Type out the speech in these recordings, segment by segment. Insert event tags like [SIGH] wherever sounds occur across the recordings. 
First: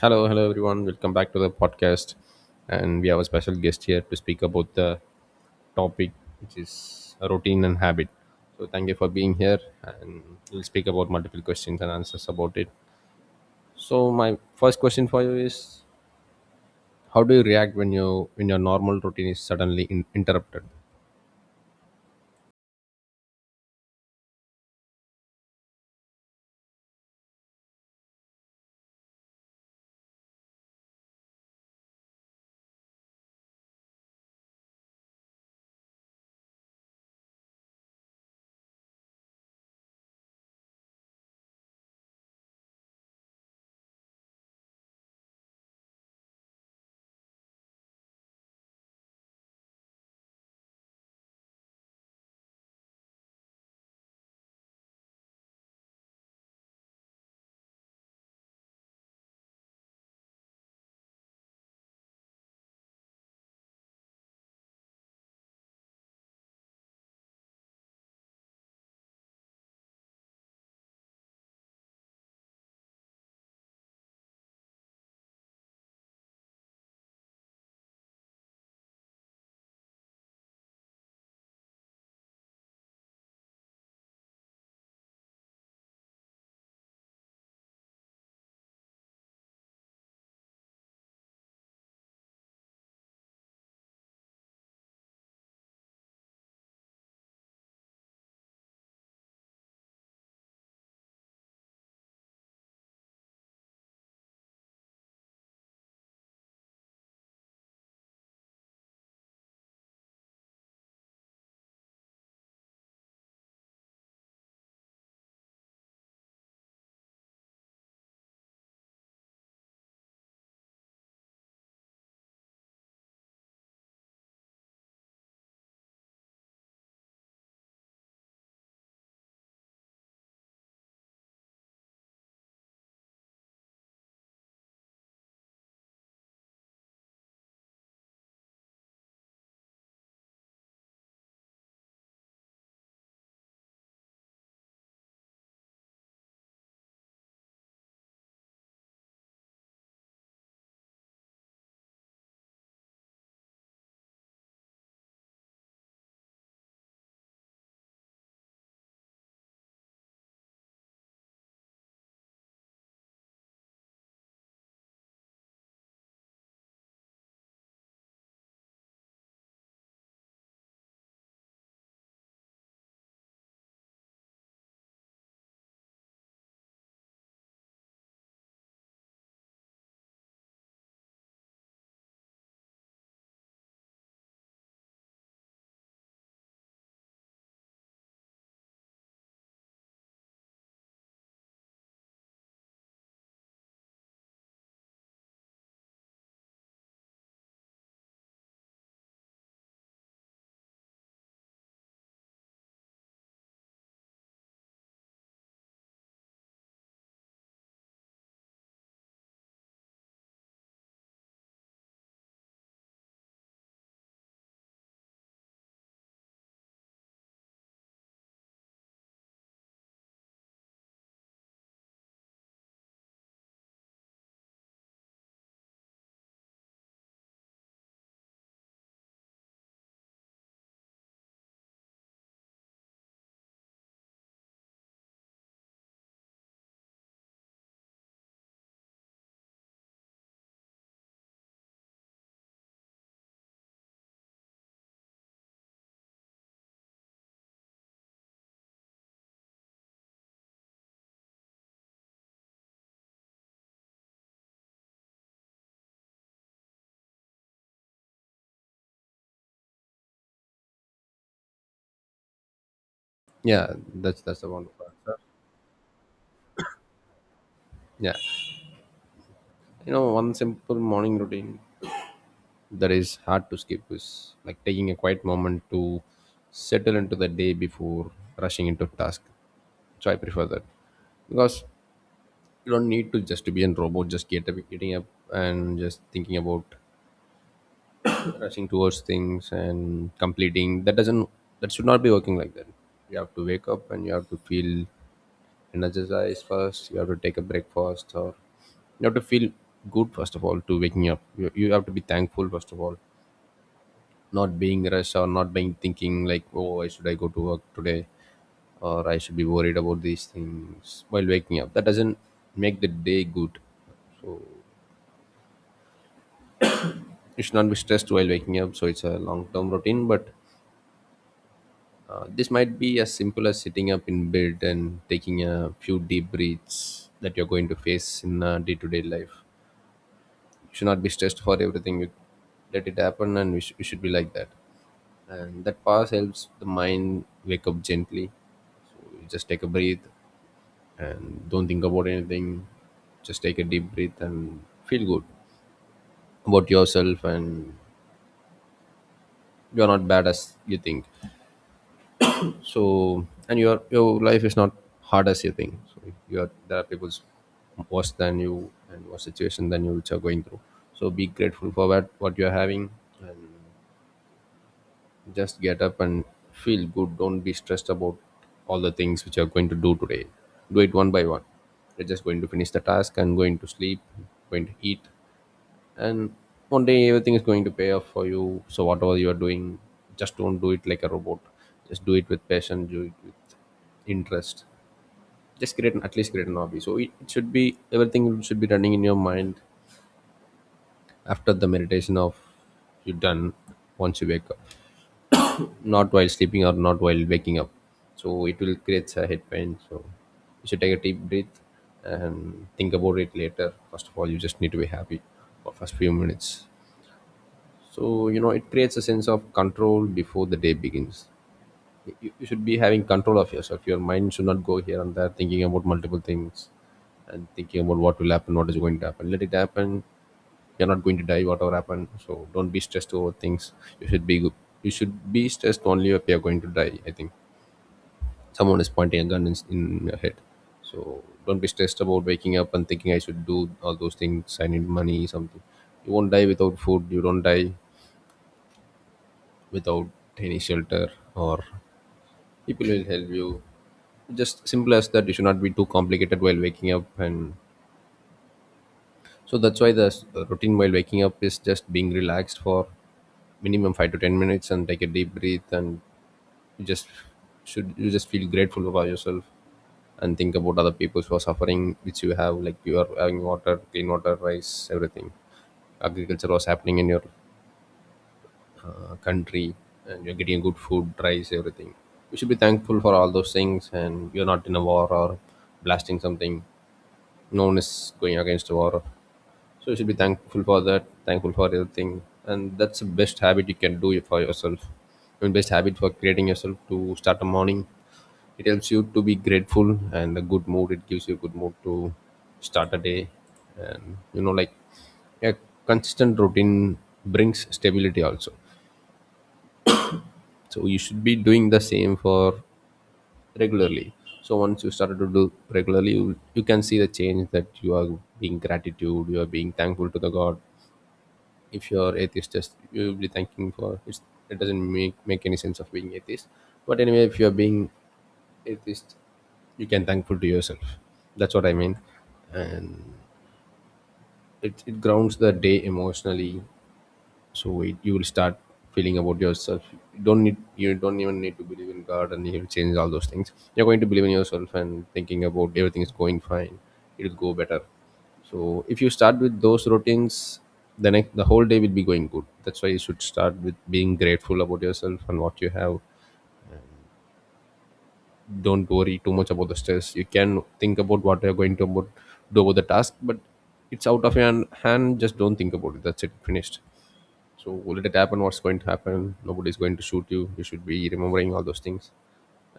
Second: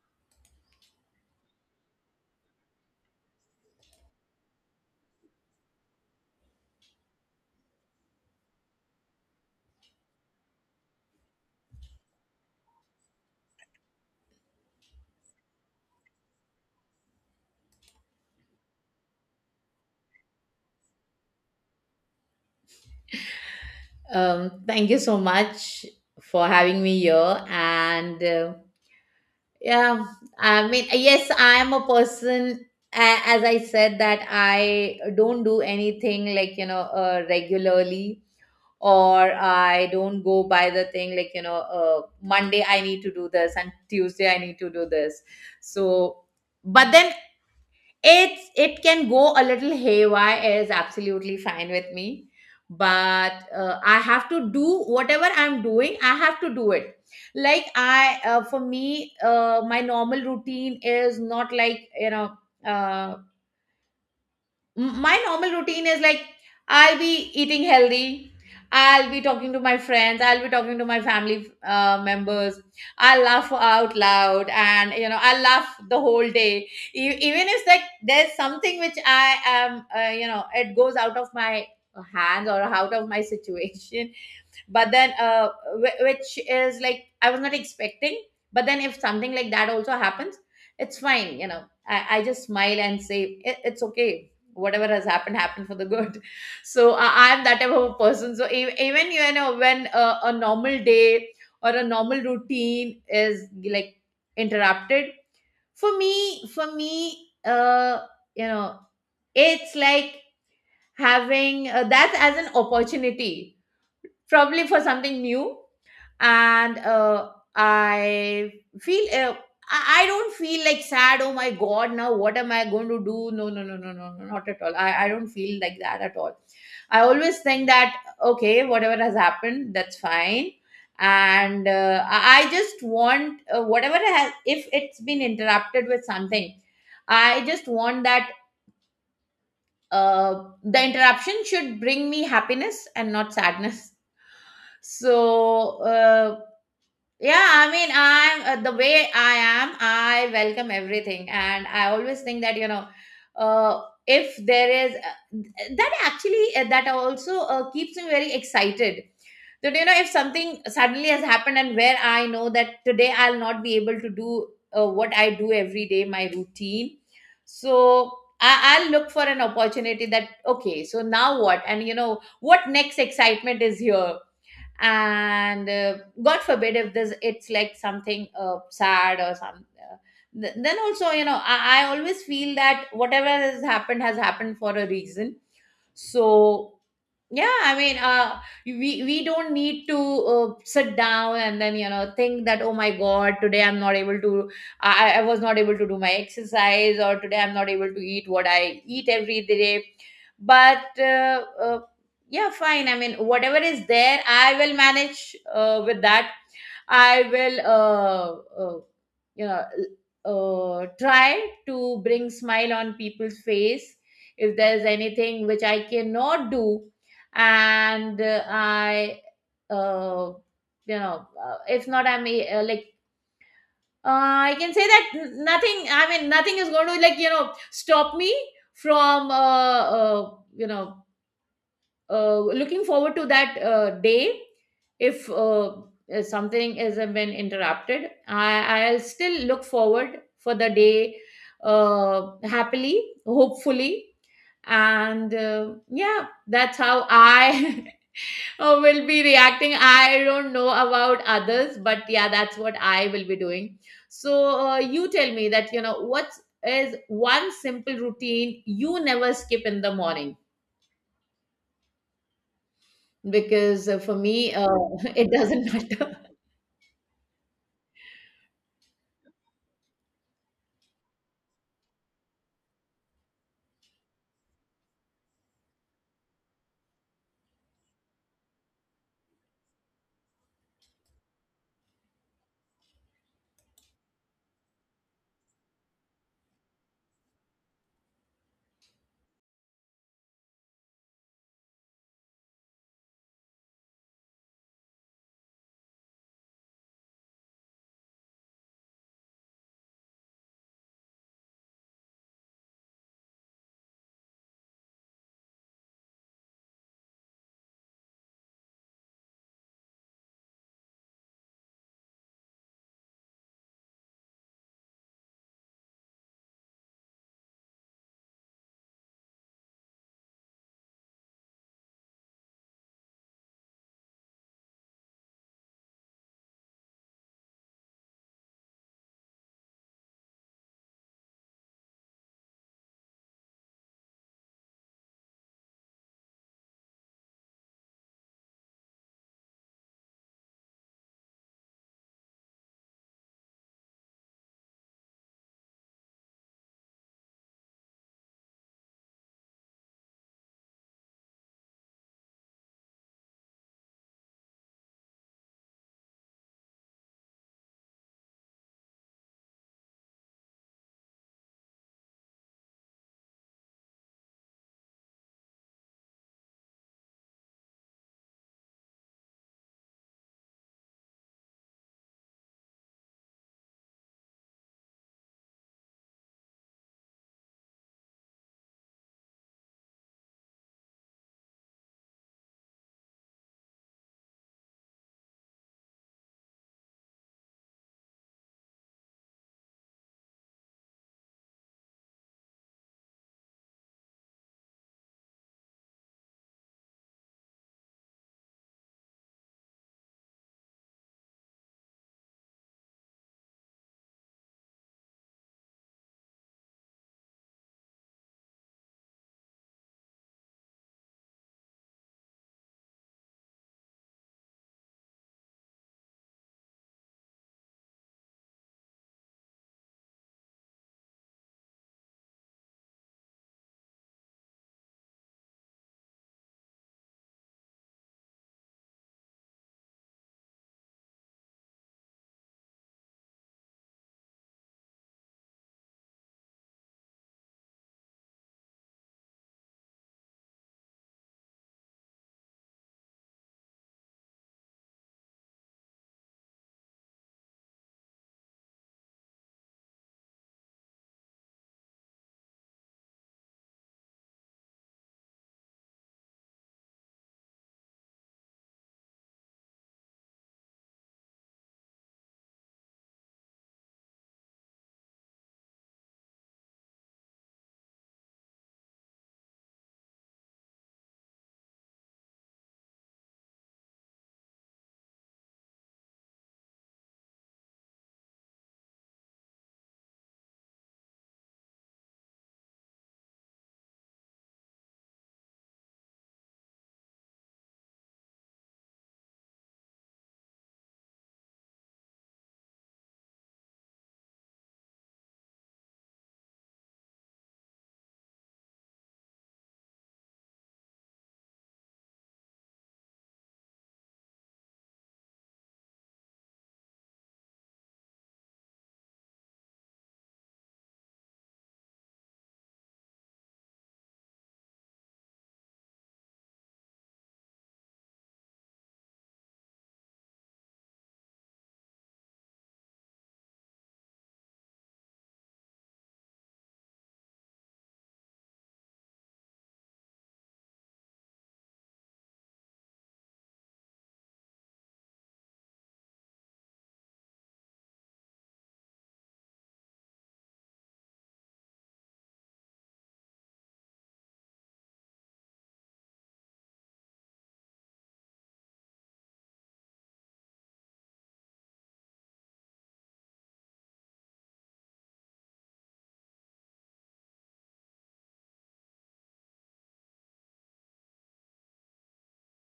Hello, hello everyone. Welcome back to the podcast. And we have a special guest here to speak about the topic, which is routine and habit. So thank you for being here and we'll speak about multiple questions and answers about it. So my first question for you is how do you react when your normal routine is suddenly interrupted? Thank you so much for having me here. Yeah, I mean, yes, I'm a person, as I said, that I don't do anything like, you know, regularly, or I don't go by the thing like, you know, Monday I need to do this and Tuesday I need to do this. So, but then it can go a little haywire is absolutely fine with me but I have to do whatever I'm doing. I have to do it like I for me my normal routine is not like you know uh, my normal routine is like I'll be eating healthy. I'll be talking to my friends. I'll be talking to my family members. I'll laugh out loud, and you know, I'll laugh the whole day. Even if like there's something which I am you know, it goes out of my hands or out of my situation, but then which is like I was not expecting, but then if something like that also happens, it's fine you know. I just smile and say, it's okay. Whatever has happened happened for the good. [LAUGHS] So I'm that type of a person. So even you know, when a normal day or a normal routine is like interrupted, for me, you know, it's like having that as an opportunity, probably for something new. And I feel I don't feel like sad, oh my god, now what am I going to do? No, no, no, no, no, no, not at all. I don't feel like that at all. I always think that okay, whatever has happened, that's fine. And I just want whatever has, if it's been interrupted with something, I just want that uh, the interruption should bring me happiness and not sadness. So, yeah, I mean, I'm the way I am, I welcome everything. And I always think that, you know, uh, if there is that actually, that also keeps me very excited. That, you know, if something suddenly has happened and where I know that today I'll not be able to do what I do every day, my routine. So, I'll look for an opportunity that, okay, so now what? And, you know, what next excitement is here? And god forbid if this it's like something sad or some then also you know, I always feel that whatever has happened for a reason. So yeah, I mean, we don't need to sit down and then you know think that, oh my god, today I'm not able to, I was not able to do my exercise, or today I'm not able to eat what I eat every day. But yeah, fine, I mean, whatever is there, I will manage with that. I will, you know, try to bring smile on people's face if there's anything which I cannot do, and uh, you know, if not, I'm like. Uh, I can say that nothing. I mean, nothing is going to like you know stop me from you know looking forward to that day if something has been interrupted. I'll still look forward for the day, happily, hopefully. And yeah, that's how I [LAUGHS] will be reacting. I don't know about others, but yeah, that's what I will be doing. So you tell me that, you know, what is one simple routine you never skip in the morning, Yeah, because for that's the me, one. [LAUGHS] it doesn't matter. Yeah. You know, one simple morning routine that is hard to skip is like taking a quiet moment to settle into the day before rushing into task. So I prefer that because you don't need to just to be a robot, just getting up and just thinking about rushing towards things and completing that doesn't, that should not be working like that. You have to wake up and you have to feel energized first. You have to take a breakfast, or you have to feel good. First of all, to waking up, you have to be thankful first of all. Not being rushed or not being thinking like, oh, why should I go to work today, or I should be worried about these things while waking up, that doesn't make the day good. You should not be stressed while waking up. So it's a long term routine, but this might be as simple as sitting up in bed and taking a few deep breaths that you're going to face in day to day life. You should not be stressed for everything. You let it happen, and we should be like that. And that pause helps the mind wake up gently. So you just take a breath and don't think about anything. Just take a deep breath and feel good about yourself, and you're not bad as you think. So, and your life is not hard as you think. So you're, there are people worse than you and worse situation than you which are going through. So be grateful for what you're having, and just get up and feel good. Don't be stressed about all the things which you're going to do today. Do it one by one. You're just going to finish the task and going to sleep, going to eat, and one day everything is going to pay off for you. So whatever you are doing, just don't do it like a robot. Just do it with passion, do it with interest. Just at least create an hobby, so it should be, everything should be running in your mind after the meditation of you done, once you wake up, not while sleeping or not while waking up. So it will create a head pain, so you should take a deep breath and think about it later. First of all, you just need to be happy for first few minutes. So, you know, it creates a sense of control before the day begins. You should be having control of yourself. Your mind should not go here and there thinking about multiple things and thinking about what will happen, what is going to happen. Let it happen. You're not going to die, whatever happened. So don't be stressed over things. You should be good. You should be stressed only if you're going to die, I think. Someone is pointing a gun in your head. So don't be stressed about waking up and thinking I should do all those things. I need money, something. You won't die without food. You don't die without any shelter, or people will help you. Just simple as that. You should not be too complicated while waking up. And so that's why the routine while waking up is just being relaxed for minimum 5 to 10 minutes, and take a deep breath, and you just should, you just feel grateful about yourself, and think about other people who are suffering, which you have, like you are having water, clean water, rice, everything. Agriculture was happening in your country, and you're getting good food, rice, everything. You should be thankful for all those things, and you're not in a war or blasting something. No one is going against a war. So you should be thankful for that, thankful for everything. And that's the best habit you can do for yourself. I mean, best habit for creating yourself to start a morning. It helps you to be grateful and a good mood. It gives you a good mood to start a day. And you know, like a consistent routine brings stability also, so you should be doing the same for regularly. So once you started to do regularly, you can see the change that you are being gratitude, you are being thankful to the god. If you're atheist, just you will be thanking for, it doesn't make any sense of being atheist. But anyway, if you're being atheist, you can thankful to yourself, that's what I mean. And it grounds the day emotionally. So you will start feeling about yourself. You don't need, you don't even need to believe in god and he'll change all those things. You're going to believe in yourself and thinking about everything is going fine, it'll go better. So if you start with those routines, the whole day will be going good. That's why you should start with being grateful about yourself and what you have. Don't worry too much about the stress. You can think about what you're do about the task, but it's out of your hand. Just don't think about it, that's it, finished. So will it happen? What's going to happen? Nobody's going to shoot you. You should be remembering all those things.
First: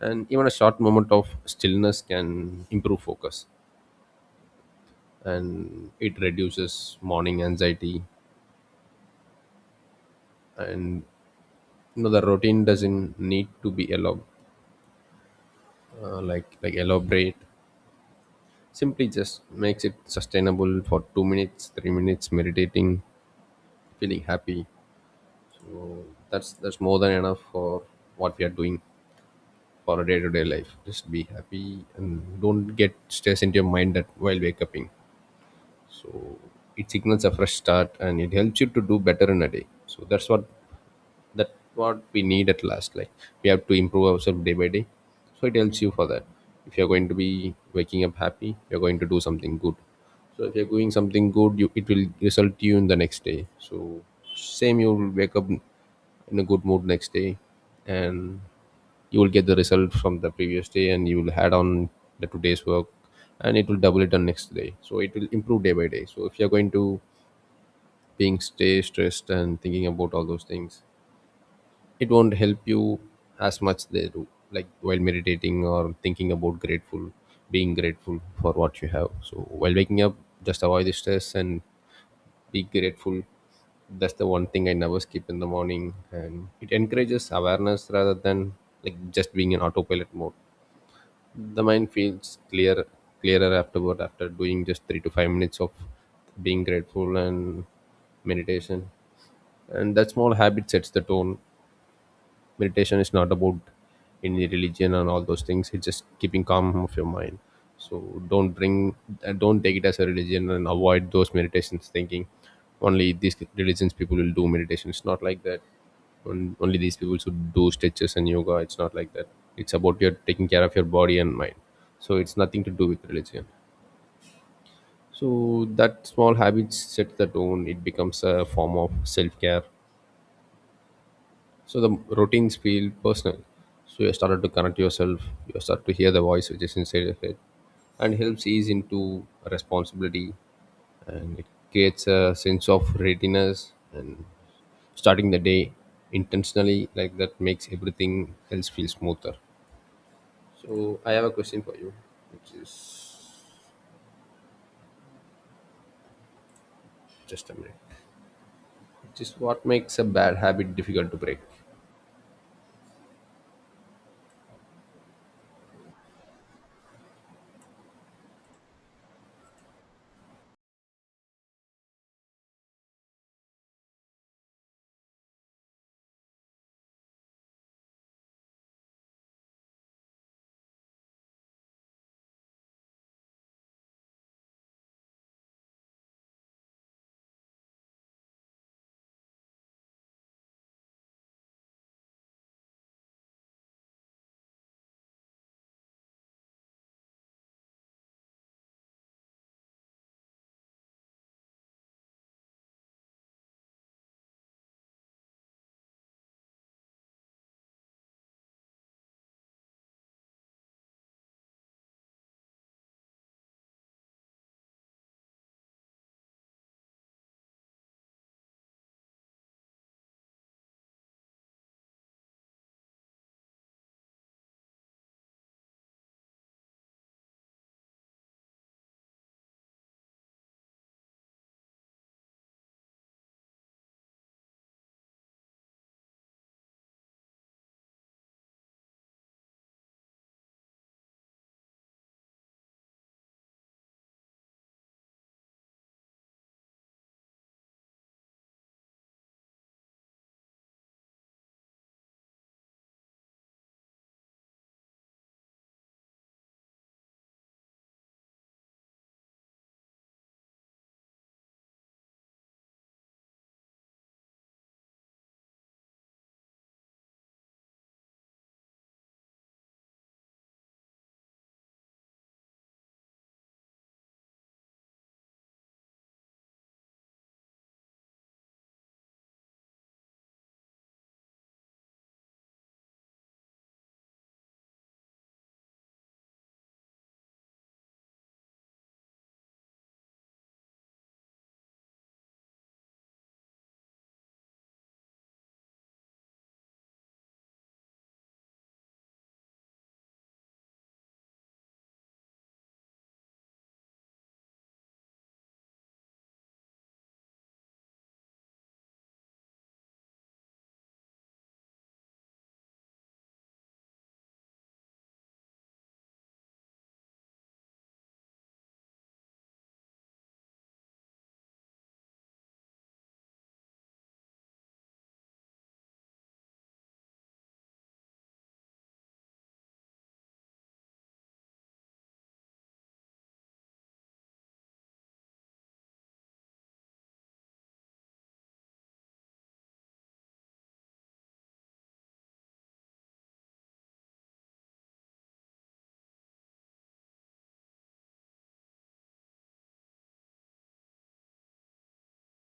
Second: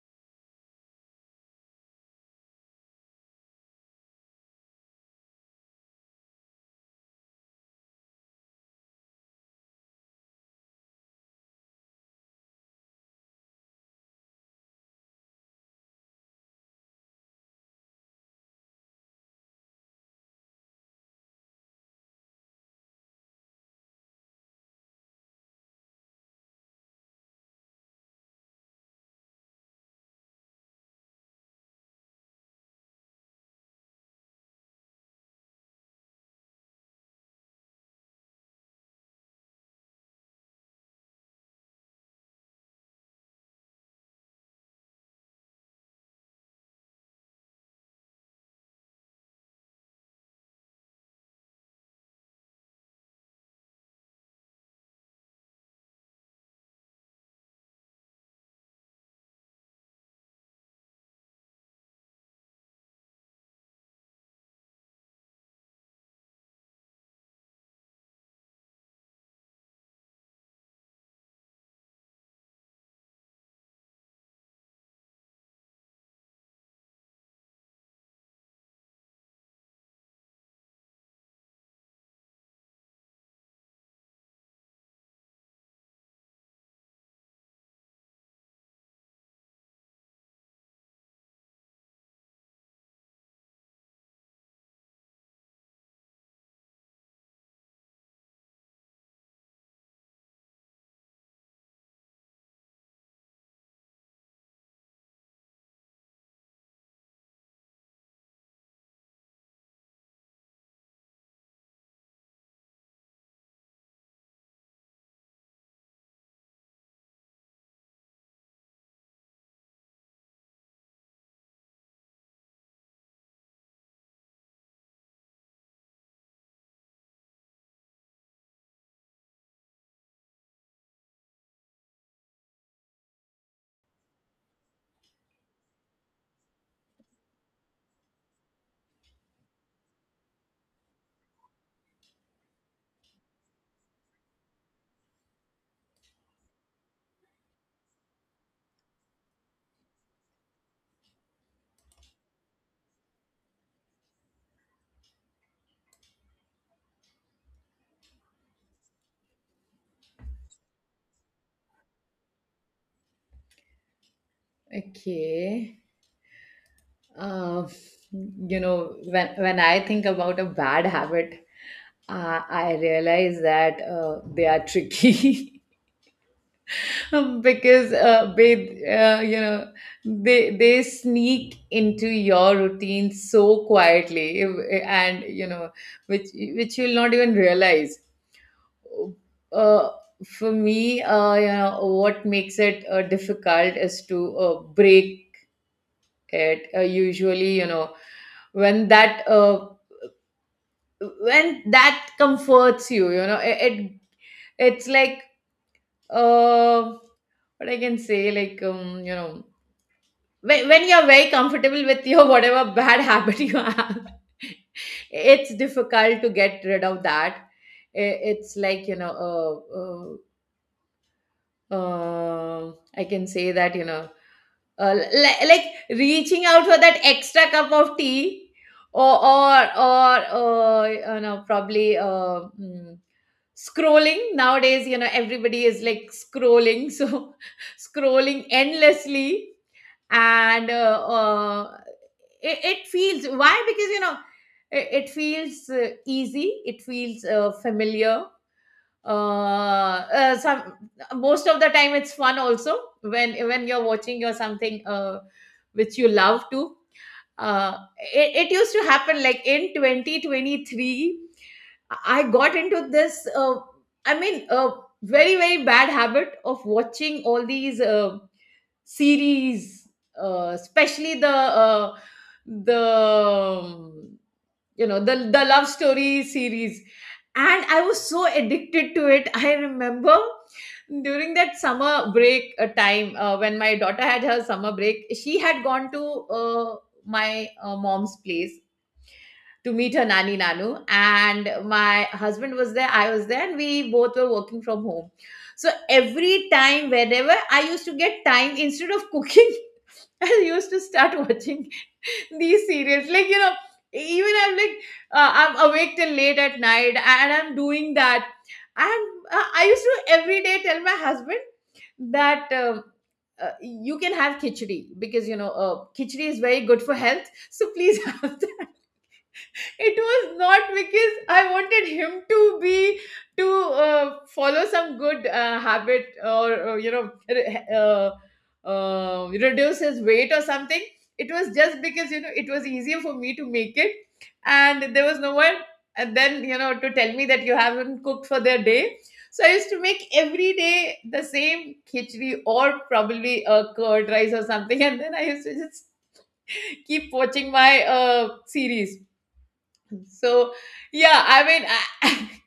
And even a short moment of stillness can improve focus, and it reduces morning anxiety. And you know, the routine doesn't need to be like elaborate. Simply just makes it sustainable for 2 minutes, 3 minutes meditating, feeling happy. That's more than enough for what we are doing. For a day-to-day life, just be happy and don't get stress into your mind that while wake upping. So it signals a fresh start and it helps you to do better in a day. So that's what, that what we need at last, like we have to improve ourselves day by day, so it helps you for that. If you're going to be waking up happy, you're going to do something good. So if you're doing something good, you, it will result you in the next day. So same, you will wake up in a good mood next day, and you will get the result from the previous day and you will add on the today's work, and it will double it on next day, so it will improve day by day. So if you're going to being stay stressed and thinking about all those things, it won't help you as much they do, like while meditating or thinking about grateful, being grateful for what you have. So while waking up, just avoid the stress and be grateful. That's the one thing I never skip in the morning, and it encourages awareness rather than like just being in autopilot mode. The mind feels clear, clearer afterward, after doing just 3 to 5 minutes of being grateful and meditation. And that small habit sets the tone. Meditation is not about any religion and all those things, it's just keeping calm of your mind. So don't bring don't take it as a religion and avoid those meditations thinking only these religions people will do meditation, it's not like that. Only these people should do stretches and yoga, it's not like that. It's about your taking care of your body and mind. So it's nothing to do with religion. So that small habits set the tone, it becomes a form of self-care. So the routines feel personal. So you started to connect yourself. You start to hear the voice which is inside your head, and helps ease into responsibility, and it creates a sense of readiness and starting the day intentionally like that makes everything else feel smoother. So I have a question for you, which is, just a minute. Which is, what makes a bad habit difficult to break? Okay, uh, you know, when I think about a bad habit, I realize that they are tricky [LAUGHS] because they you know, they sneak into your routine so quietly, and you know, which which you'll not even realize. Uh, for me, uh, you know, what makes it difficult is to break it. Usually, you know, when that uh, when that comforts you, you know, it it's like uh, what I can say, like you know, when you're very comfortable with your whatever bad [LAUGHS] habit you have, it's difficult to get rid of that. It's like you know, I can say that you know, uh, li- like reaching out for that extra cup of tea, or or you know, probably scrolling. Nowadays, you know, everybody is like scrolling, so [LAUGHS] scrolling endlessly. And uh, uh, it, it feels, why? Because you know, it feels easy, it feels familiar. Uh, some Most of the time it's fun also, when you're watching or something which you love to. Uh it, it used to happen like in 2023. I got into this i mean uh very very bad habit of watching all these series, especially the the um, you know, the love story series. And I was so addicted to it. [LAUGHS] I remember during that summer break time, when my daughter had her summer break, she had gone to uh, my mom's place to meet her nani nanu, and my husband was there, I was there, and we both were working from home. So every time whenever I used to get time, instead of cooking, [LAUGHS] I used to start watching [LAUGHS] these serials, like, you know, even I'm like, I'm awake till late at night and I'm doing that. And I used to every day tell my husband that you can have khichdi, because you know, khichdi is very good for health, so please [LAUGHS] have that. It was not because I wanted him to be to follow some good habit, or you know, reduce his weight or something. It was just because you know, it was easier for me to make it, and there was no one. And then you know, to tell me that you haven't cooked for their day. So I used to make every day the same khichdi, or probably a curd rice or something, [LAUGHS] and then I used to just keep watching my series. So yeah, I mean, I,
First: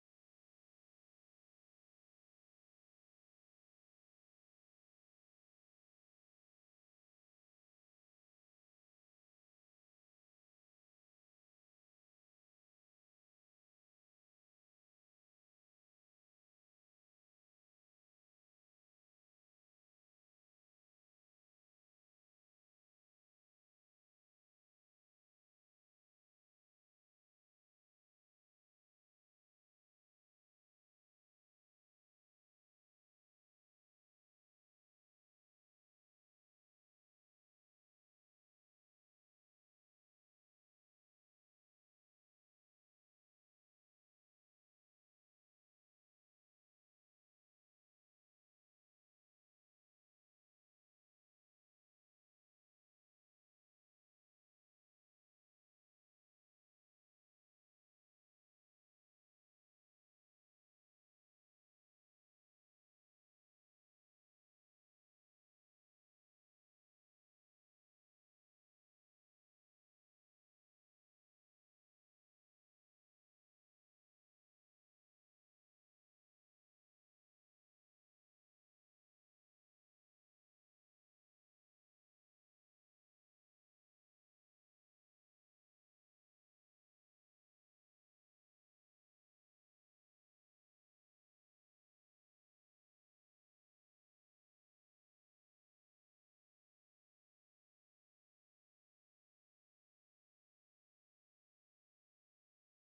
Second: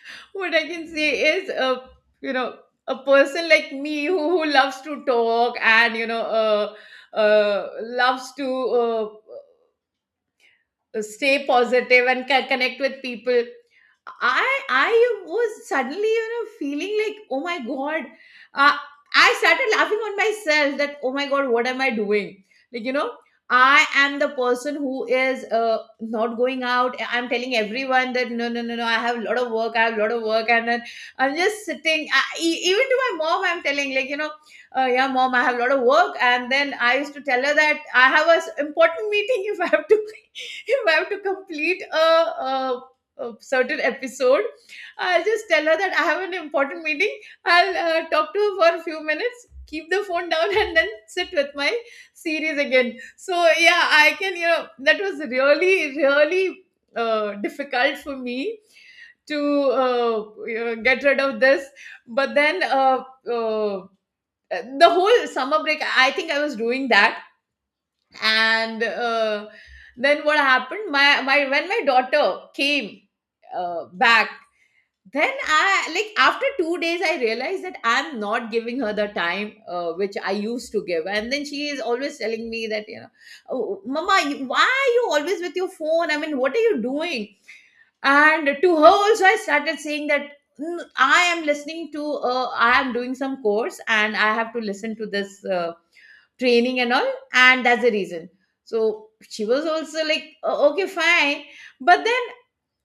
[LAUGHS] what I can say is, you know, a person like me who loves to talk and, you know, loves to stay positive and connect with people. I was suddenly, you know, feeling like, oh my god. Uh, I started laughing on myself that, oh my god, what am I doing? Like, you know, I am the person who is not going out. I'm telling everyone that no, no, no, no, I have a lot of work. I have a lot of work, and then I'm just sitting. I, even to my mom, I'm telling like, you know, yeah, mom, I have a lot of work. And then I used to tell her that I have a important meeting. [LAUGHS] If I have to, [LAUGHS] if I have to complete a certain episode, I'll just tell her that I have an important meeting. I'll talk to her for a few minutes, keep the phone down, and then sit with my series again. So yeah, I can, you know, that was really really difficult for me to you know, get rid of this. But then uh, uh, the whole summer break I think I was doing that. And then what happened, my when my daughter came back, then I like after 2 days I realized that I'm not giving her the time which I used to give. And then she is always telling me that, you know, oh, mama, why are you always with your phone? I mean, what are you doing? And to her also I started saying that, "Mm, I am listening to, I am doing some course and I have to listen to this training and all, and that's the reason." So she was also like, "Oh, okay, fine." But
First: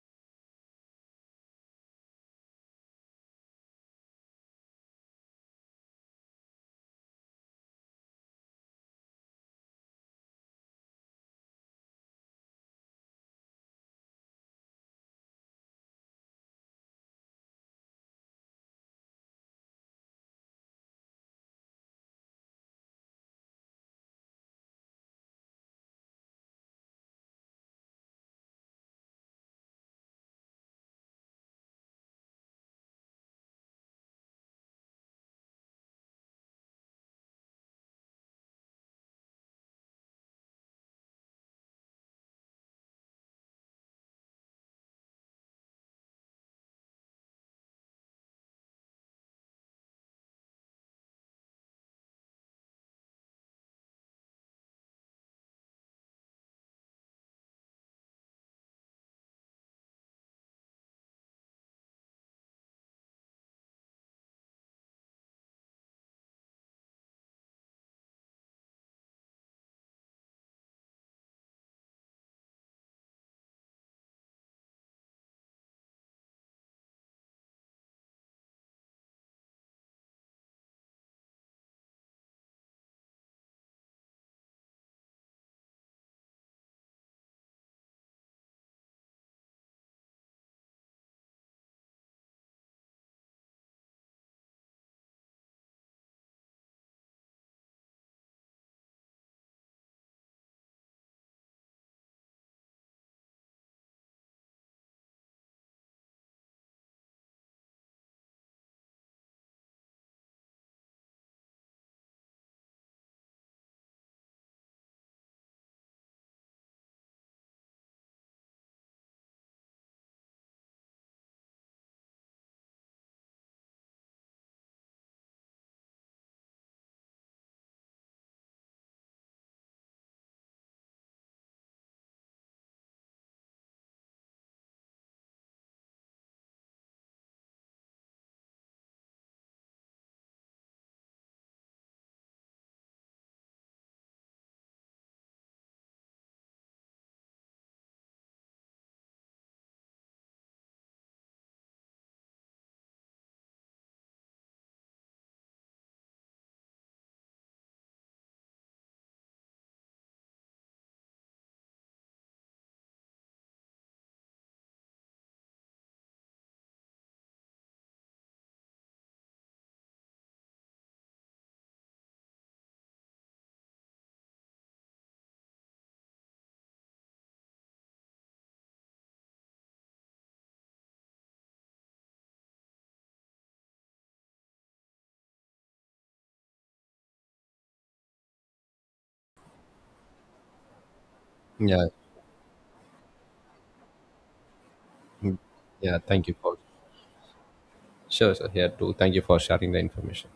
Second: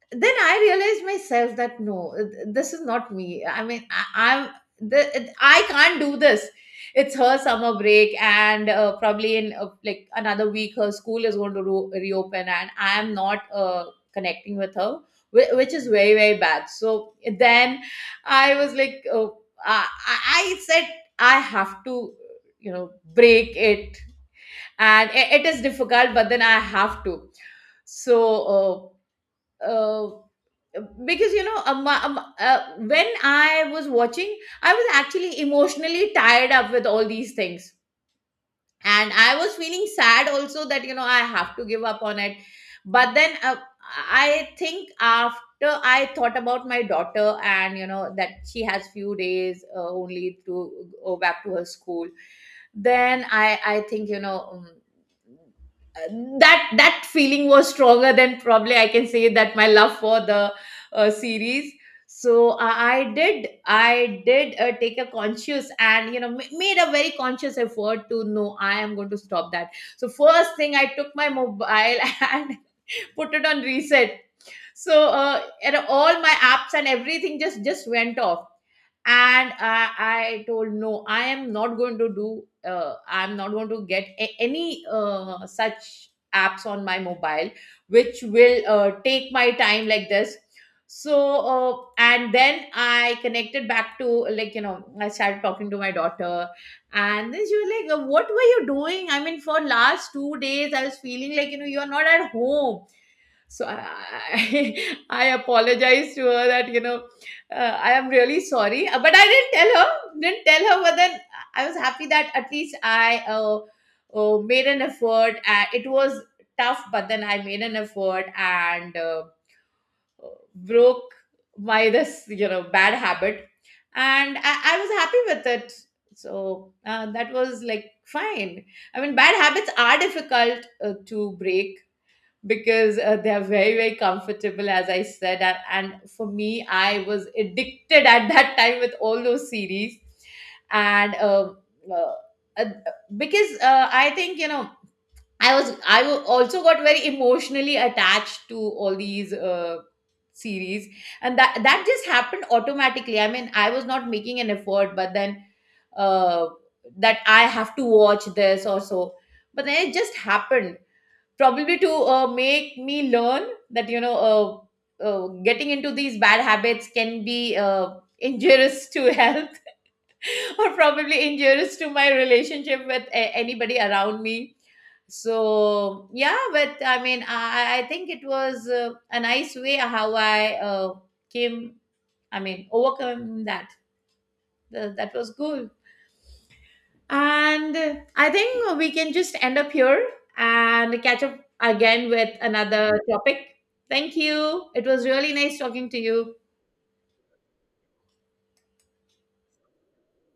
then I realized myself that no, this is not me. I mean, I, I'm the I can't do this. It's her summer break, and probably in like another week, her school is going to reopen, and I am not connecting with her, which is very very bad. So then I was like, I, I I said I have to, you know, break it, and I it is difficult, but then I have to. So uh, uh, because you know when I was watching, I was actually emotionally tied up with all these things, and I was feeling sad also that, you know, I have to give up on it. But then I think after I thought about my daughter and you know that she has few days only to go back to her school, then I think, you know, that that feeling was stronger than probably I can say that my love for the series. So I did take a conscious, and you know, made a very conscious effort to know I am going to stop that. So first thing I took my mobile [LAUGHS] and put it on reset. So and all my apps and everything just went off. And I told no, I am not going to do I'm not going to get any such apps on my mobile which will take my time like this. So and then I connected back to, like, you know, I started talking to my daughter. And then she was like, what were you doing? I mean, for last 2 days I was feeling like, you know, you're not at home." So I, [LAUGHS] I apologized to her that, you know, I am really sorry. But I didn't tell her. Didn't tell her, but then I was happy that at least I made an effort. It was tough, but then I made an effort and broke my [LAUGHS] this you know bad habit, and I was happy with it. So that was like fine. I mean, bad habits are difficult to break, because they're very very comfortable, as I said. And for me, I was addicted at that time with all those series. And uh, uh, because I think, you know, I also got very emotionally attached to all these series. And that that just happened automatically. I mean, I was not making an effort, but then uh, that I have to watch this or so, but then it just happened, probably to make me learn that, you know, getting into these bad habits can be injurious to [LAUGHS] health, or probably injurious to my relationship with anybody around me. So yeah, but I mean, I think it was a nice way how I came I mean overcome that. That was cool. And I think we can just end up here and catch up Yeah, again with another topic. Thank you. It was really nice talking yeah. to Thank you you. for sure, sir. Here too. Thank you for sharing the information.